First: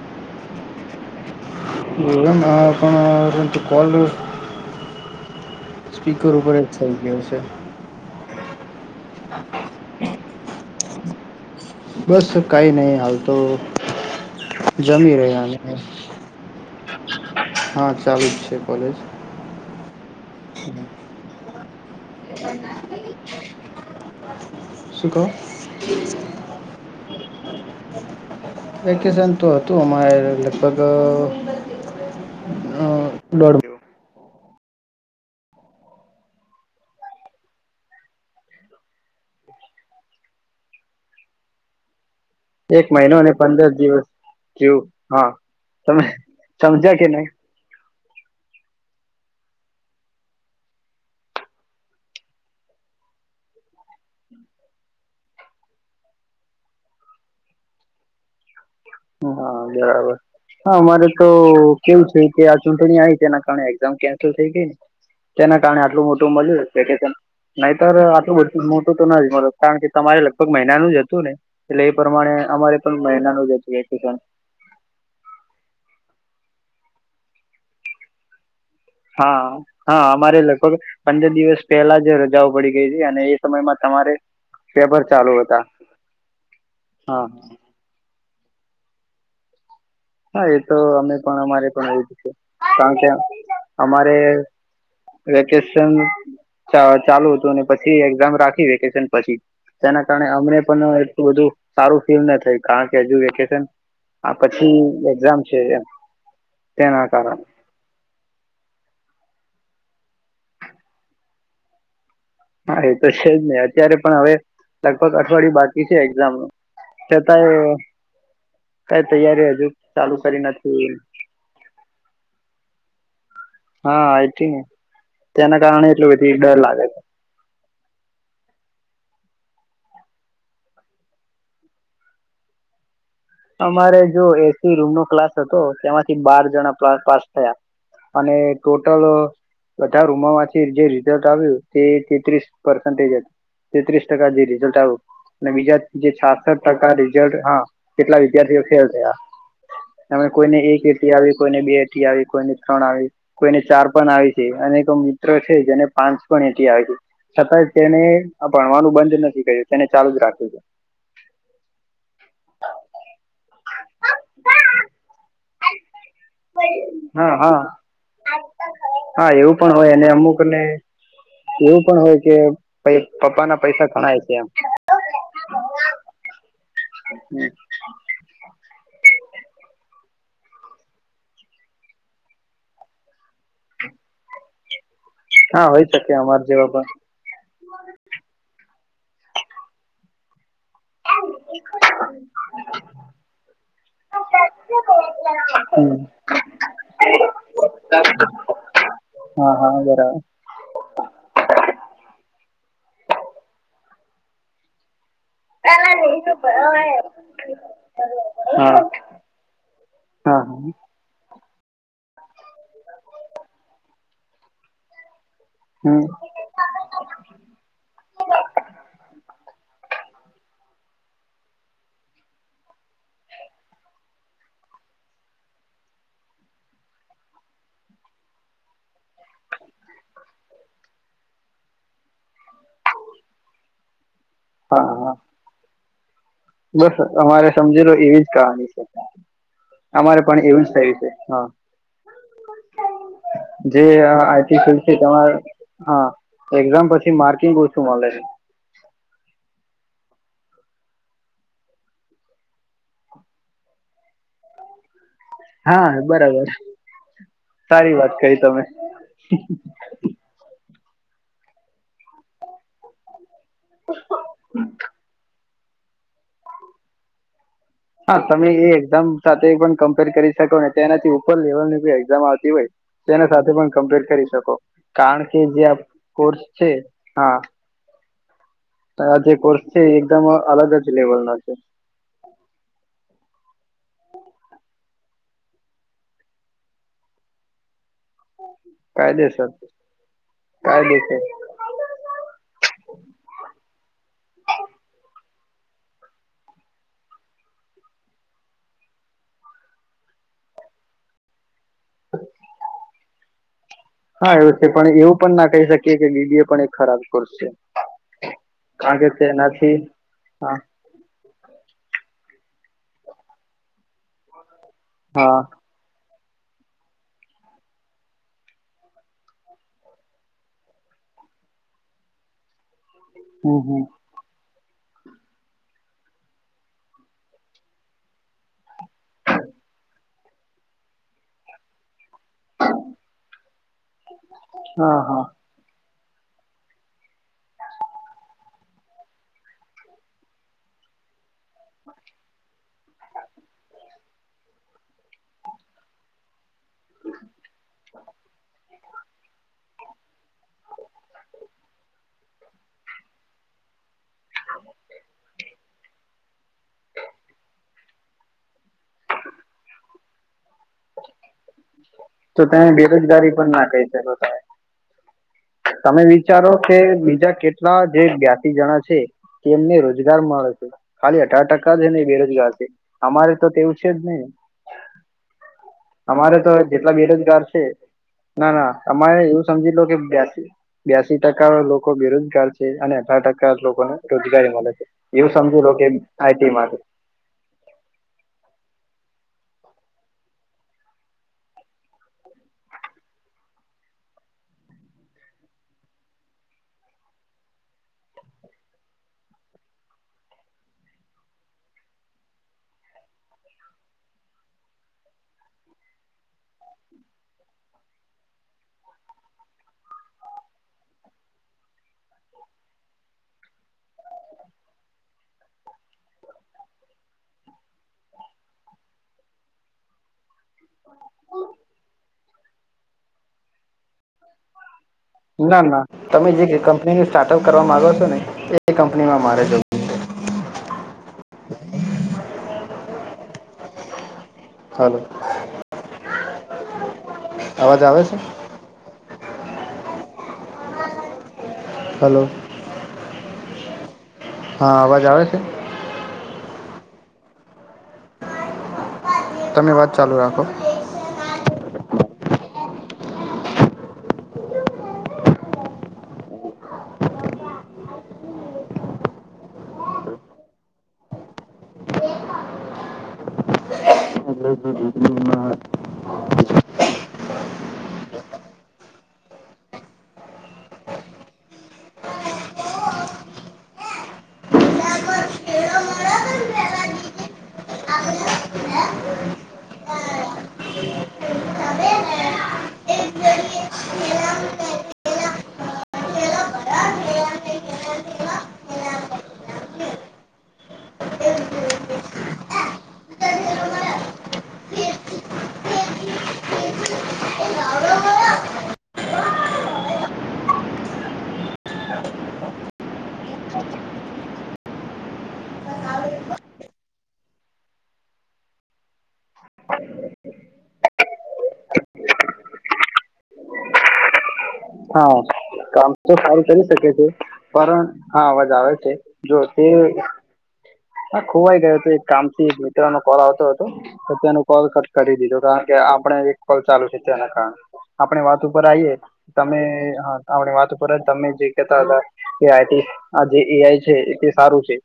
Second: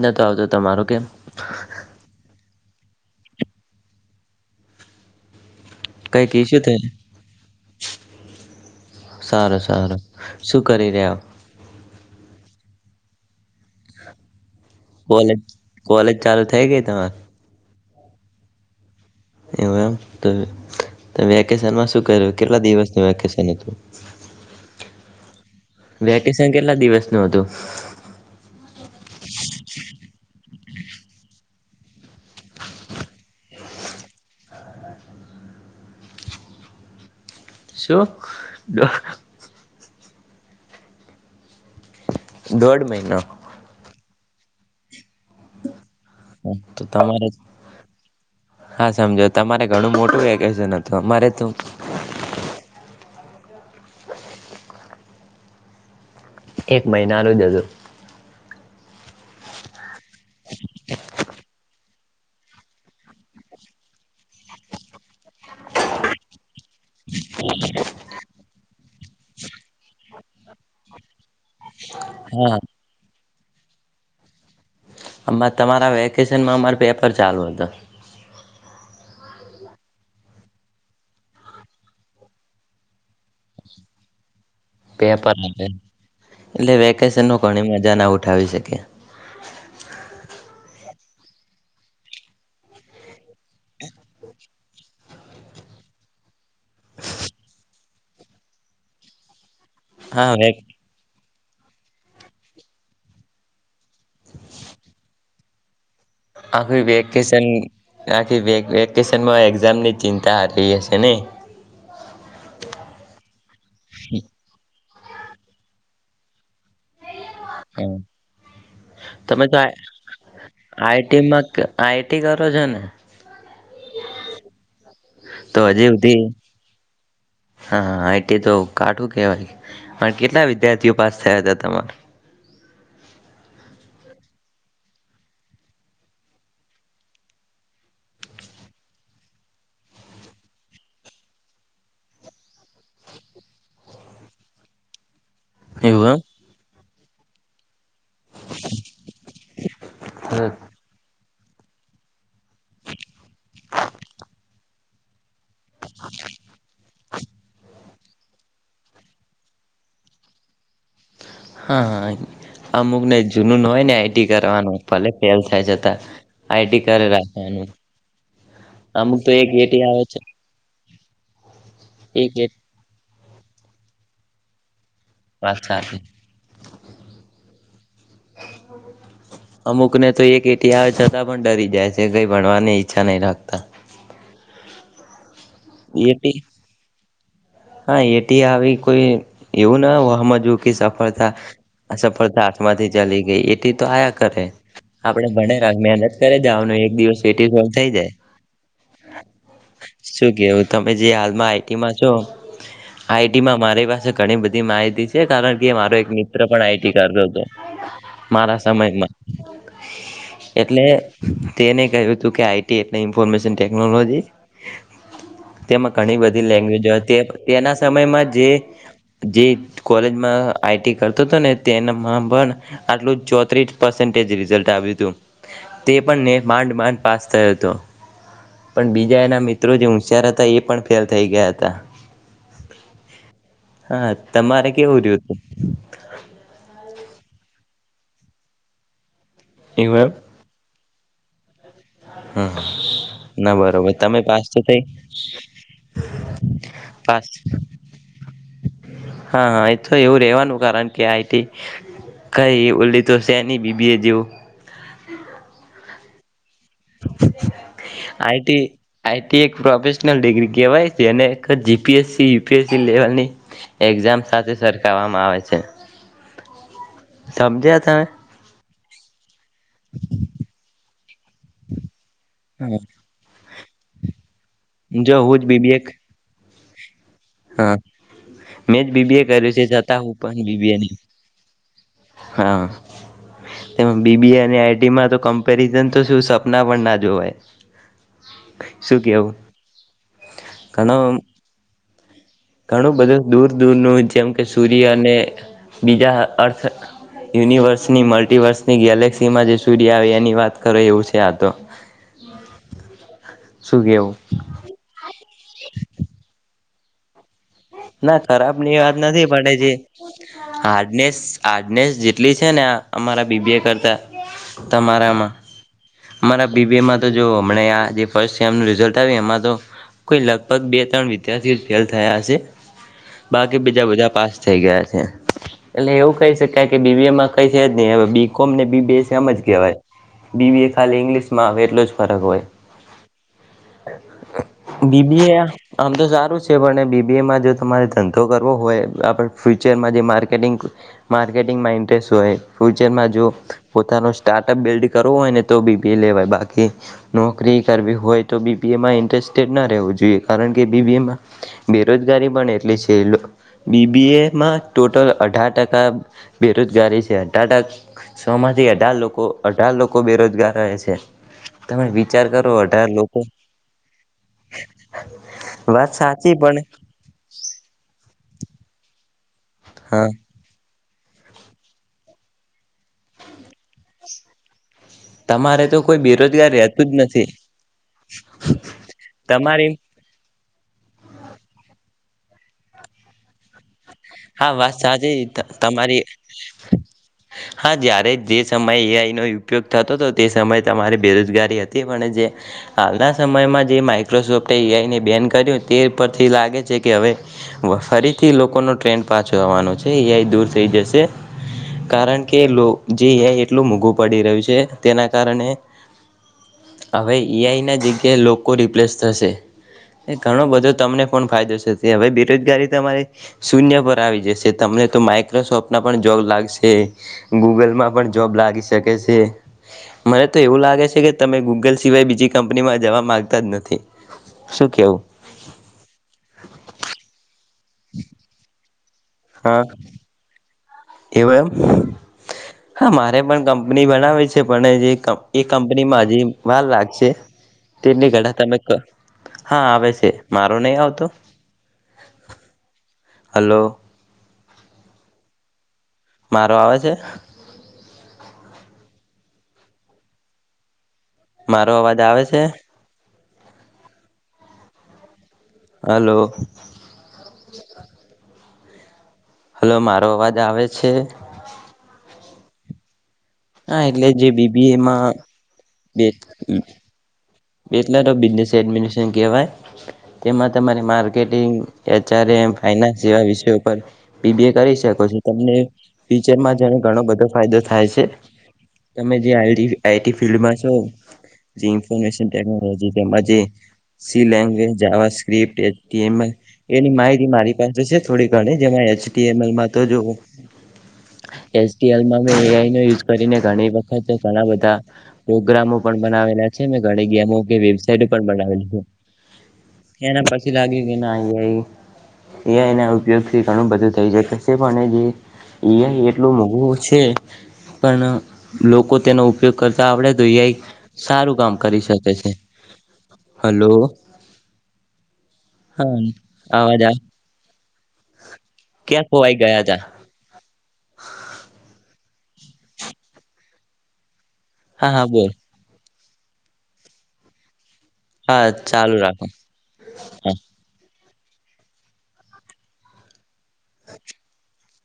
ન તો આવતો તમારો કેમ? [inaudible] સ્પીકર કઈક ઉપર ઇસ્યુ જ થઈ ગયો છે સારું સારું સુ કરી રહ્યા બસ કઈ નહી હાલ તો જમી કોલેજ રહ્યા અને કોલેજ ચાલુ થઈ ગઈ તમારી. હા ચાલુ જ છે કોલેજ. એવું એમ. તો વેકેશનમાં શું કર્યું કેટલા કેટલા દિવસનું વેકેશન હતું શું કહો વેકેશન કેટલા દિવસનું હતું. વેકેશન તો હતું અમારે લગભગ અ અ દોઢ શું અહ. એક મહિનો અને પંદર દિવસ. કેવું. હા તમે હા, તો સમજ્યા કે તમારે ની. હા સમજો તમારે ઘણું મોટું વેકેશન હતું અમારે તો એક મહિનાનું જ હ હતું. હા બરાબર. હ અમારે તો કેવું છે કે આ ચૂંટણી આવી તેના કારણે એક્ઝામ કેન્સલ થઈ ગઈ ને તેના કારણે આટલું મોટું મળ્યું. વેકેશન નહિતર આટલું બધું મોટ તો તો નઇ મળ કારણ કે તમારે લગ લગભગ મહિનાનું જ હતું ને એટલે એ પ્રમાણે હા અમારે પણ મહિનાનું [inaudible] એશન. આમાં તમારા વેકેશનમાં અમાર પેપર ચાલુ હતા. હા હા અમારે લગભગ પંદર દિવસ પહેલા જ રજાઓ પડી ગઈ છે અને એ સમયમાં તમારે પેપર ચાલુ હતા એટલે વેકેશન હા નું ઘણી મજા ના ઉઠ થવી શકે. હા એ તો અમે પણ અમારે પણ એવું જ છે કારણ કે અમારે વેકેશન ચા ચાલુ હતું અને પછી એક્ઝામ રાખી વેકેશન પછી. તેના કારણે હા વે અમને પણ એ બધું સારું ફીલ ના થાય કારણ કે હજુ વેકેશન આ પછી એક્ઝામ છે એમ. આખી તેના કારણે વેકેશન આખી વેક વેકેશ વેકેશન મા એક્ઝામની ચિતા આપી હશેને. હા, એ તો છે જ નહી અત્યારે પણ હવે. લગભગ અઠવાડયું બાકી છે, એક્ઝામ ને તમે તૈયારી તો હજુ આ ચાલુ કરી નથી આઈઈટીમાં ક આઈઈટી કરો છો ને? [unintelligible] હા આઈટીને. તો હજી સુધી છે હ હ આઈટી તો કાટું કેહેવાય પણ કેટલા વિદ્યાર્થીઓ પાસ થયા હતા તમારે? અમારે જો એસી રૂમ નો ક્લાસ હતો તેમાંથી બાર જણા પાસ થયા, અને ટોટલ બધા રૂમોમાંથી જે રિઝલ્ટ આવ્યું તે તેત્રીસ પર્સેજ હત તેત્રીસ ટકા જે રિઝલ્ટ આવ્યું અને બીજા એવું જે એમ? છાસઠ ટકા રિઝલ્ટ હા કેટલા વિદ્યાર્થીઓ ફેલ થયા, અમે કોઈને એક રી આવી કોઈને બે અઠી આવી કોઈને ત્રણ આવી કોઈને ચાર પણ આવી છે, અને છે જેને પાંચ પણ એથી આવે છે, છતા તેને ભણવાનું બંધ નથી કર્યું તેને ચાલુ જ રાખ્યું છે. હા હા અમુક ને જૂનું ન હોય ને આઈટી કરવાનું ભલે ફેલ થાય, જતા છે આઈટી કરી હા હા રાખવાનું અમુક હા તો એવું પણ એકટી હોય આવે અને છે, અમુક [unintelligible] એવું પણ હોય કે એક એટ પ પપ્પા ના પૈસા ઘણાાય તમ વાત ચાસી હમ્મ અમુકને તો એક એટી આવે છતાં પણ ડરી જાય છે, કઈ ભણવાની ઈચ્છા નહી રાખતા. હા, હોય શકે એટી અમાર જેવા પણ હા, એટી આવી કોઈ એવું ના હોમાંજવુ સફળતા અ સફળતા આથમાંથી ચાલી ગઈ એટી તો આયા કરે આપડ ભણે રા હમ મહેનત કરે દઓ એક દિવસ એો થઈ જાય, હા હા બરાબર શું કેવું તમે જે હાલમાં આઈટીમાં છો આઈટીમાં મારી પાસે ઘણી બધી માહિતી છે. કારણ કે હા હા મારો એક મિત્ર પણ આઈટી કરતો હતો, મારા સમયમાં એટલે તેને કહ્યું હતું કે આઈટી એટલે ઇન્ફોર્મેશન ટેકનોલોજી તેમાં હમ ઘણી બધી લેંગ્વેજ હોય તે ના સમયમાં જે કોલેજમાં આઈટી કરતો હતો, ને તેનામાં પણ આટલું ચોત્રીસ પ રઝલ્ટ આવ્યું હતું તે પણ માંડ માંડ પાસ થયો હતો, પણ એના મિત્રો જે હોુશયાર હતા એ પણ ફેલ થઈ ગયા હતા. કત્તા હ તમારકે હા ઉ હા રયુ બસ અમારે સમજી લો એવી જ કહાની છે, હતું એવું અમારે પણ એવું જ થયું છે. હા એમ હા ના જે બરોબર તમે આ પાસ તો થઈ ફ હા એક્ઝામ પછી પાસ માર્કિંગ ઓછું મળે હા હા એ તો એવું રવાનું કારણ કે આઈટી કઈ ઓલી તો છેેની બીબી એ જેવું હા બરાબર સારી વાત કરી આઈટી તમે આઈટી એક પ્રોફેશનલ ડિગ્રી કહેવાય એના જીપએસસી યુીએસસી લેવલની એક્ઝામ સાથે સરખવામાં આવે છે હા તમે એ જ એકદમ સાથે પણ કમ્પેર કરી શકો ને તેનાથી ઉપર લેવલ એકજામ આવતી હોય તેની સાથે પણ કમ્પ્લીટ કરી શકો જો કારણ હું કે જ જે બીબીએ કોર્સ છે હા મેં જ આ બીબીએ જે કર્યું કોર્સ છે એ છતાં હું એકદમ પણ અલગ બીબીએ જ લેવલનો છે હા તે બીબીએ અને આઈટીમાં તો કમ્પેરઝન તો શું સપના પણ ના જોવાય શું કાય કેવું દસ કાય ઘણો દ છે ઘણું બધું દૂર દૂરનું જેમ કે સૂર્ય અને બીજા અર્થ યુનિવર્સની મલ્ટીવર્સની ગેલેક્સીમાં જે સૂર્ય આવે એની વાત કરો એવું છે આ તો શું કેવું હા એવું છે પણ એવું પણ ના કહી શકીએ કે દીદી એ પણ ખરાબ છે કોર્સ ના ખરાબ ની વાત કારણ કે નથી પણ જે તેનાથી હા હારડને હાર્ડનેસ જે એટલી છે ને આ અમારા બીબીએ કરતાં તમારામાં હા અમારા બીબી એમાં તો જો હમ આ ફસ રિઝલ્ટ આવ્યું એમાં તો કોઈ લગભગ બે ત્રણ વિદ્યાર્થીઓ ફેલ થયા હશે છે [unintelligible] હમ બાકી હમ બીજા બધા પાસ થઈ ગયા છે એટલે એવું કહી શકાય કે બીબી એમાં કઈ છે જ નહી હવે બી કોમને બીબી એજ કહેવાય બીબી એ ખાલી ઈંગ્લિશ માં આવે એટલો જ ફરક હોય હા હા બીબી એ આમ તો સારું છે પણ બી બીબી જો તમારે ધંધો કરવો હોય આપ ફ્યુચરમાં જે માર્કેટિંગ માકેટિગમાં ઇન્ટરેસ્ટ હોય ફ્યુચરમાં જો પોતાનું સ્ટાર્ટઅપ બિલ્ડ કરવુ હોય ને તો બીપીએ લેવાય બાકી બાકી નોકરી કરવી હોય તો બીપીએમાં ઇન્ટરેસ્ટેડ ના રહેવું જોઈએ જોઈએ કારણ કે બીબીએમાં બેરોજગારી પણ એટલી છે બીબી એમાં ટોટલ અઢાર ટકા બેરોજગારી છે અઢાર ટકા સોમાંથી અઢાર લોકો અઢાર લોકો બેરોજગાર છે, તમે વિચાર તો કરો તમે અઢાર લોકો બેરોજગારી પણ ના કહી શકો તમે બત તમે સાત વિચારો છે, બીજા કેટલા જે જે બ્યાતિ જણા છે, કે એમને હા રોજગાર મળે છે, ખાલી અઢાર ટકા જ નને બેરોજગાર છે, અમારે તો તે એવું છે, જ નહી તમારે તો કોઈ અમારે બેરોજગાર તો રહેતું જેટલા જ નથી બેરોજગાર છે, ના ના તમારે એવું તમારી સમજી લો કે બે્યાસી બ્યાસી ટકા લોકો બેરોજગાર છે, અને અઢાર ટકા લોકોને રોજગારી હા, મળે વાત છે સાચ એવું સમજી લો કે તમારી આઈટી માટે હા જ્યારે દ એઆઈનો ઉપયોગ થતો હતો તે સમયે તમારી બેરોજગારી હતી, પણ જે હાલના સમયમાં જે માઈક્રોસોફ્ટ એઆઈને બેન કર્યું તે પરથી લાગે છે, કે હવે ફરીથી લોકોનો ટ્રેન્ડ એઆઈ દૂર થઈ જશે કારણ કે જે એઆઈ એટલું મોઘું પડી રહ્યું છે, તેના કારણે હવે એઆઈ ના જગ્યાએ લોકો રિપ્લેસ થશે, ઘણો બધો તમને પણ ફાયદો થ હવે બેરોજગારી તમારી શૂન્ય પર આવી જશે તમને તો માઈક્રોસોફ્ટમાં પણ જોબ લાગશે, ગૂગલમાં પણ જોબ લાગી શકે છે, મને તો એવું લાગે છે, કે તમે ગૂગલ સિવાય બીજી કંપનીમાં જવા માંગતા જ નથી. શું કેવું ના ના તમે જે કંપની ન સ્ટાર્ટઅપ, કરવા માંગો છો, ને એકમ કણીમાં મારે જો છે. એવ એમ હા, મારે પણ કંપની બનાવે છે. તે પણણે જે હલો કં એ કંપનીમાં જે ભા લાગશે, અવાજ આવે તેને છે ગડા તાનક હા, આવે છે. મારું નહ આવતું હલો હલોો હા અવાજ આવે છે? મારો આવે છે. તમે વાત ચાલુ રાખો મારો અવાજ આવે છે? હલોો હલો મારો અવાજ આવે છે? હા, એટલે જે બીબી એમાં બે બ એ કવાય તેમાં તમારે માર્કેટિંગ એચઆ ફનાન્સ જેવા વિષ પર બીબી એ કરી શકો છો, તમને ફ્યુચરમાં ઘણો બધો ફાયદો થાય છે, તમે જેઈ ફિલ્ડમાં છો, હા જે ઇફોર્મેશન ટેનોલોજી જેમાં સી લેંગજ આવા સ્ક્રિપ્ટ એ એની માહિતી મારી પાસે છે, થોડી ઘણી જેમાં એચલમાં તોલમાં યુ કરીને ઘણી વખત ઘણા બધા પ્રોગ્રામો પણ બનાવેલા છે, મેણી ગમો કે વેબસાઇટ પણ બનાવેલી છે, એના પછી લાગ્યું કે નાઆઈઆઈ ના ઉપયોગ થી ઘણું બધું થઈ શકે છે, પણ જેઆઈ એટલું મોઘું છે, પણ લોકો તેનો ઉપયોગ કરતા આવડે તો ઈઆઈ સારું કામ કરી શકે. હલો કામ હા તો સાામ કરી અવાજ શકે આ છે, પર હા, અવાજ આવે છે, ક્યાં ખોવાઈ જો ગયા તે તા હા ખોવાઈ ગયો હતો. કામથી એક મિત્રનો કોલ આવતો હતો તો તેનો કોલ કટ હા હા કરી બોલ દીધો કારણ કે આપણે એક કોલ ચાલુ છે તેના કારણે આપણે વાત હા ઉપર આવીએ ચાલુ રાખો તમે હા હા આપણી વાત ઉપર જ તમે જે કહેતા હતા કે આઈટી આ જે એઆઈ છે તે સારું છે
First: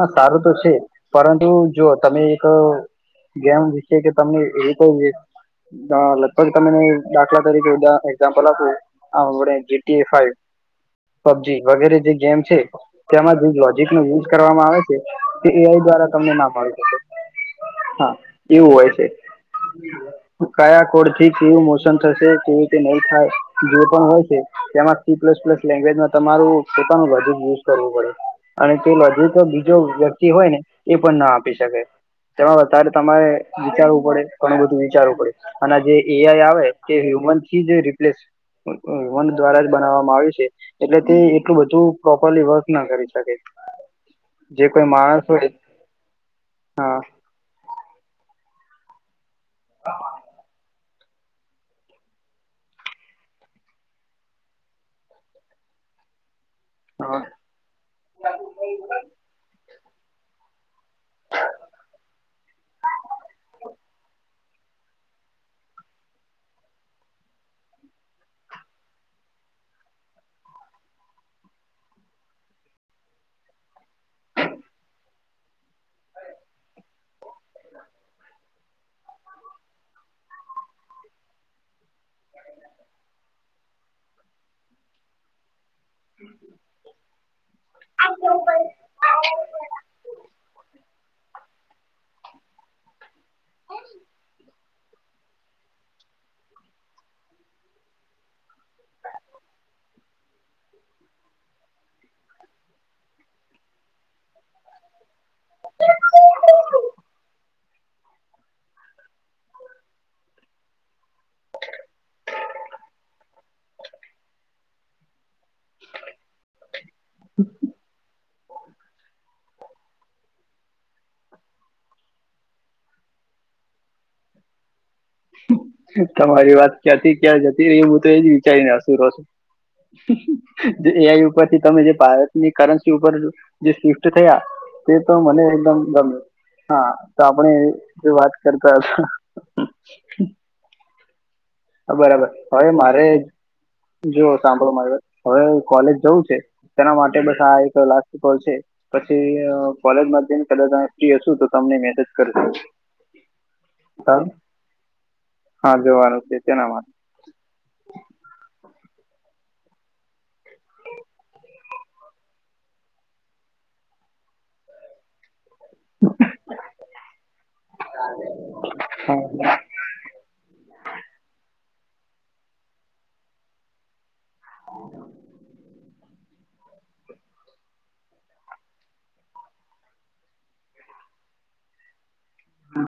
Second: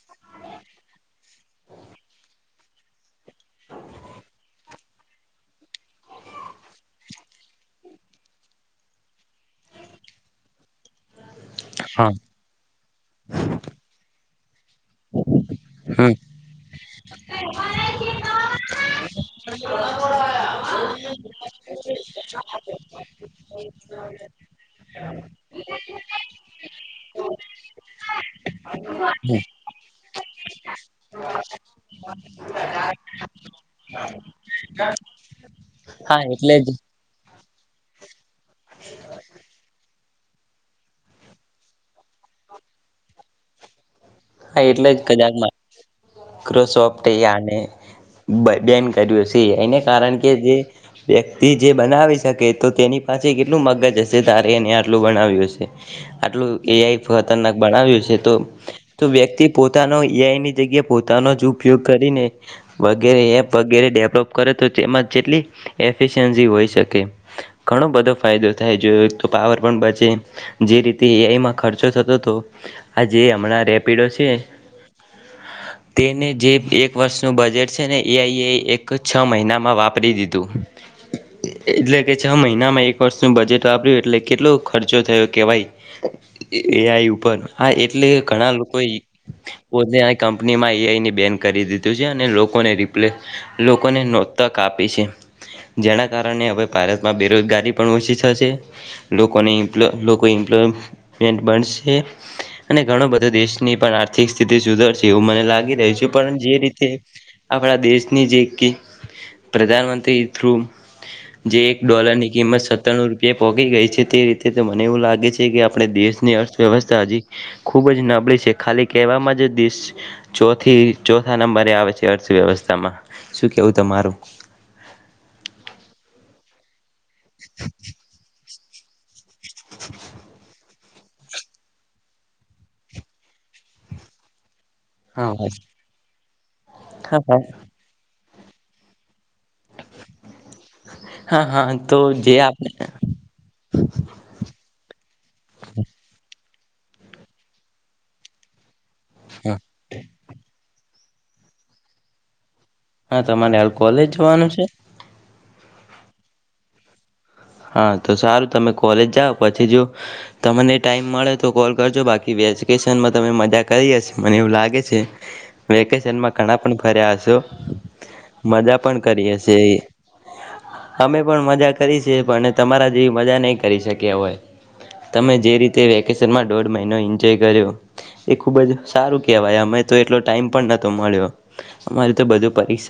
હા સારું તો છે પરંતુ જો તમે એક ગેમ વિશે કે તમને એવી કોઈ અ લગભગ તમને દાખલા તરીકે ઉદા એક્ઝામ્પલ આપું આપણે જીટીએ ફાઈવ પબજી વગેરે હા જે ગેમ છે તેમાં જે લોજિક નો યુઝ કરવામાં આવે છે તે એઆઈ દ્વારા હમ તમને ના મળી શકે હા એવું હોય છે કયા કોડથી કયું મોશન થશે કેવી રીતે નહીં થાય જે પણ હોય છે તેમાં સી પ્લસ પ્લસ લેંગ્વેજમાં તમારું પોતાનું લોજિક યુઝ કરવું પડે અને તે લોજિક બીજો વ્યક્તિ હોય ને એ પણ ના આપી શકે તેમાં વધારે તમારે વિચારવું પડે ઘણું બધું વિચારવું પડે અને જે હા એઆઈ એટલે આવે જ તે હ્યુમનથી જ રિપ્લેસ વન દ્વારા જ બનાવવામાં આવ્યું છે એટલે તે એટલું બધું પ્રોપરલી વર્ક ના કરી શકે હા જે કોઈ એટલે જ માણસ કદાચ હોય મા માઇક્રોસોફ્ટ હા એ આને બેન કર્યું છે એને કારણ કે જે વ્યક્તિ જે બનાવી શકે તો તેની પાસે કેટલું મગજ હશે તારે એને આટલું બનાવ્યું હશે આટલું એઆઈ હા ખતરનાક બનાવ્યું છે તો તો વ્યક્તિ પોતાનો એઆઈની જગ્યાએ પોતાનો જ ઉપયોગ કરીને વગેરે એપ વગેરે ડેવલપ કરે તો તેમાં જેટલી એફિશિયન્સી હોઈ શકે ઘણો બધો ફાયદો થાય જો તો પાવર પણ બચે જે રીતે એઆઈમાં ખર્ચો થતો હતો આ જે હમણાં રેપિડો છે તેને જે એક વર્ષનું બજેટ છે ને એ આઈએ એક છ મહિનામાં વાપરી દીધું એટલે કે છ મહિનામાં એક વર્ષનું બજેટ વાપર્યું એટલે કેટલો ખર્ચો થયો કેવાય એઆઈ ઉપર હા એટલે ઘણા લોકો પોતે આ કંપનીમાં એઆઈને બેન કરી દીધું છે અને લોકોને રિપ્લે લોકોને નો તક આપી છે જેના કારણે હવે ભારતમાં બેરોજગારી પણ ઓછી થશે લોકોને ઇમ્પ્લો લોકો ઇમ્પ્લોયમેન્ટ બનશે અને ઘણો બધો દેશની પણ આર્થિક સ્થિતિ સુધરશે એવું મને લાગી રહ્યું છે પણ જે રીતે આપણા દેશની જે કે પ્રધાનમંત્રી થ્રુ જે એક ડોલરની કિંમત સત્તાણું રૂપિયા પહોંચી ગઈ છે તે રીતે તો મને એવું લાગે છે કે આપણે દેશની અર્થવ્યવસ્થા હજી ખૂબ જ નબળી છે ખાલી કહેવામાં જ દેશ ચોથી ચોથા નંબરે આવે છે અર્થવ્યવસ્થામાં શું કેવું તમારું તમારી વાત ક્યાંથી ક્યાં જતી રહી હું તો એ જ વિચારીને અસુરો છું જે એઆઈ ઉપરથી તમે જે ભારતની કરન્સી ઉપર જે શિફ્ટ થયા તે તો હા મને એકદમ ગમે હા તો હા હા આપણે જે વાત કરતા હતા હા હા તો બરાબર જે હવે આપણે મારે જો સાંભળો મારી વાત હવે કોલેજ જવું છે તેના માટે બસ આ એક લાસ્ટ કોલ છે પછી હા કોલેજમાં જઈને કદાચ તમે ફ્રી હશો તો તમને મેસેજ કરજો હા તમારે હાલ કોલેજ જવાનું છે હા જવાનું છે તેના માટે હા તો સારું તમે કોલેજ જાઓ પછી જો તમને ટાઈમ મળે તો કોલ કરજો બાકી વેકેશનમાં તમે મજા કરી હશે મને એવું લાગે છે વેકેશનમાં ઘણા પણ ફર્યા હશો મજા પણ કરી હા હશે અમે પણ મજા કરી છે પણ તમારા જેવી મજા નહીં કરી શક્યા હોય તમે જે રીતે વેકેશનમાં દોઢ મહિનો એન્જોય કર્યો એ ખૂબ જ સારું કહેવાય અમે તો એટલો ટાઈમ પણ નહોતો મળ્યો અમારે તો બધું પરીક્ષા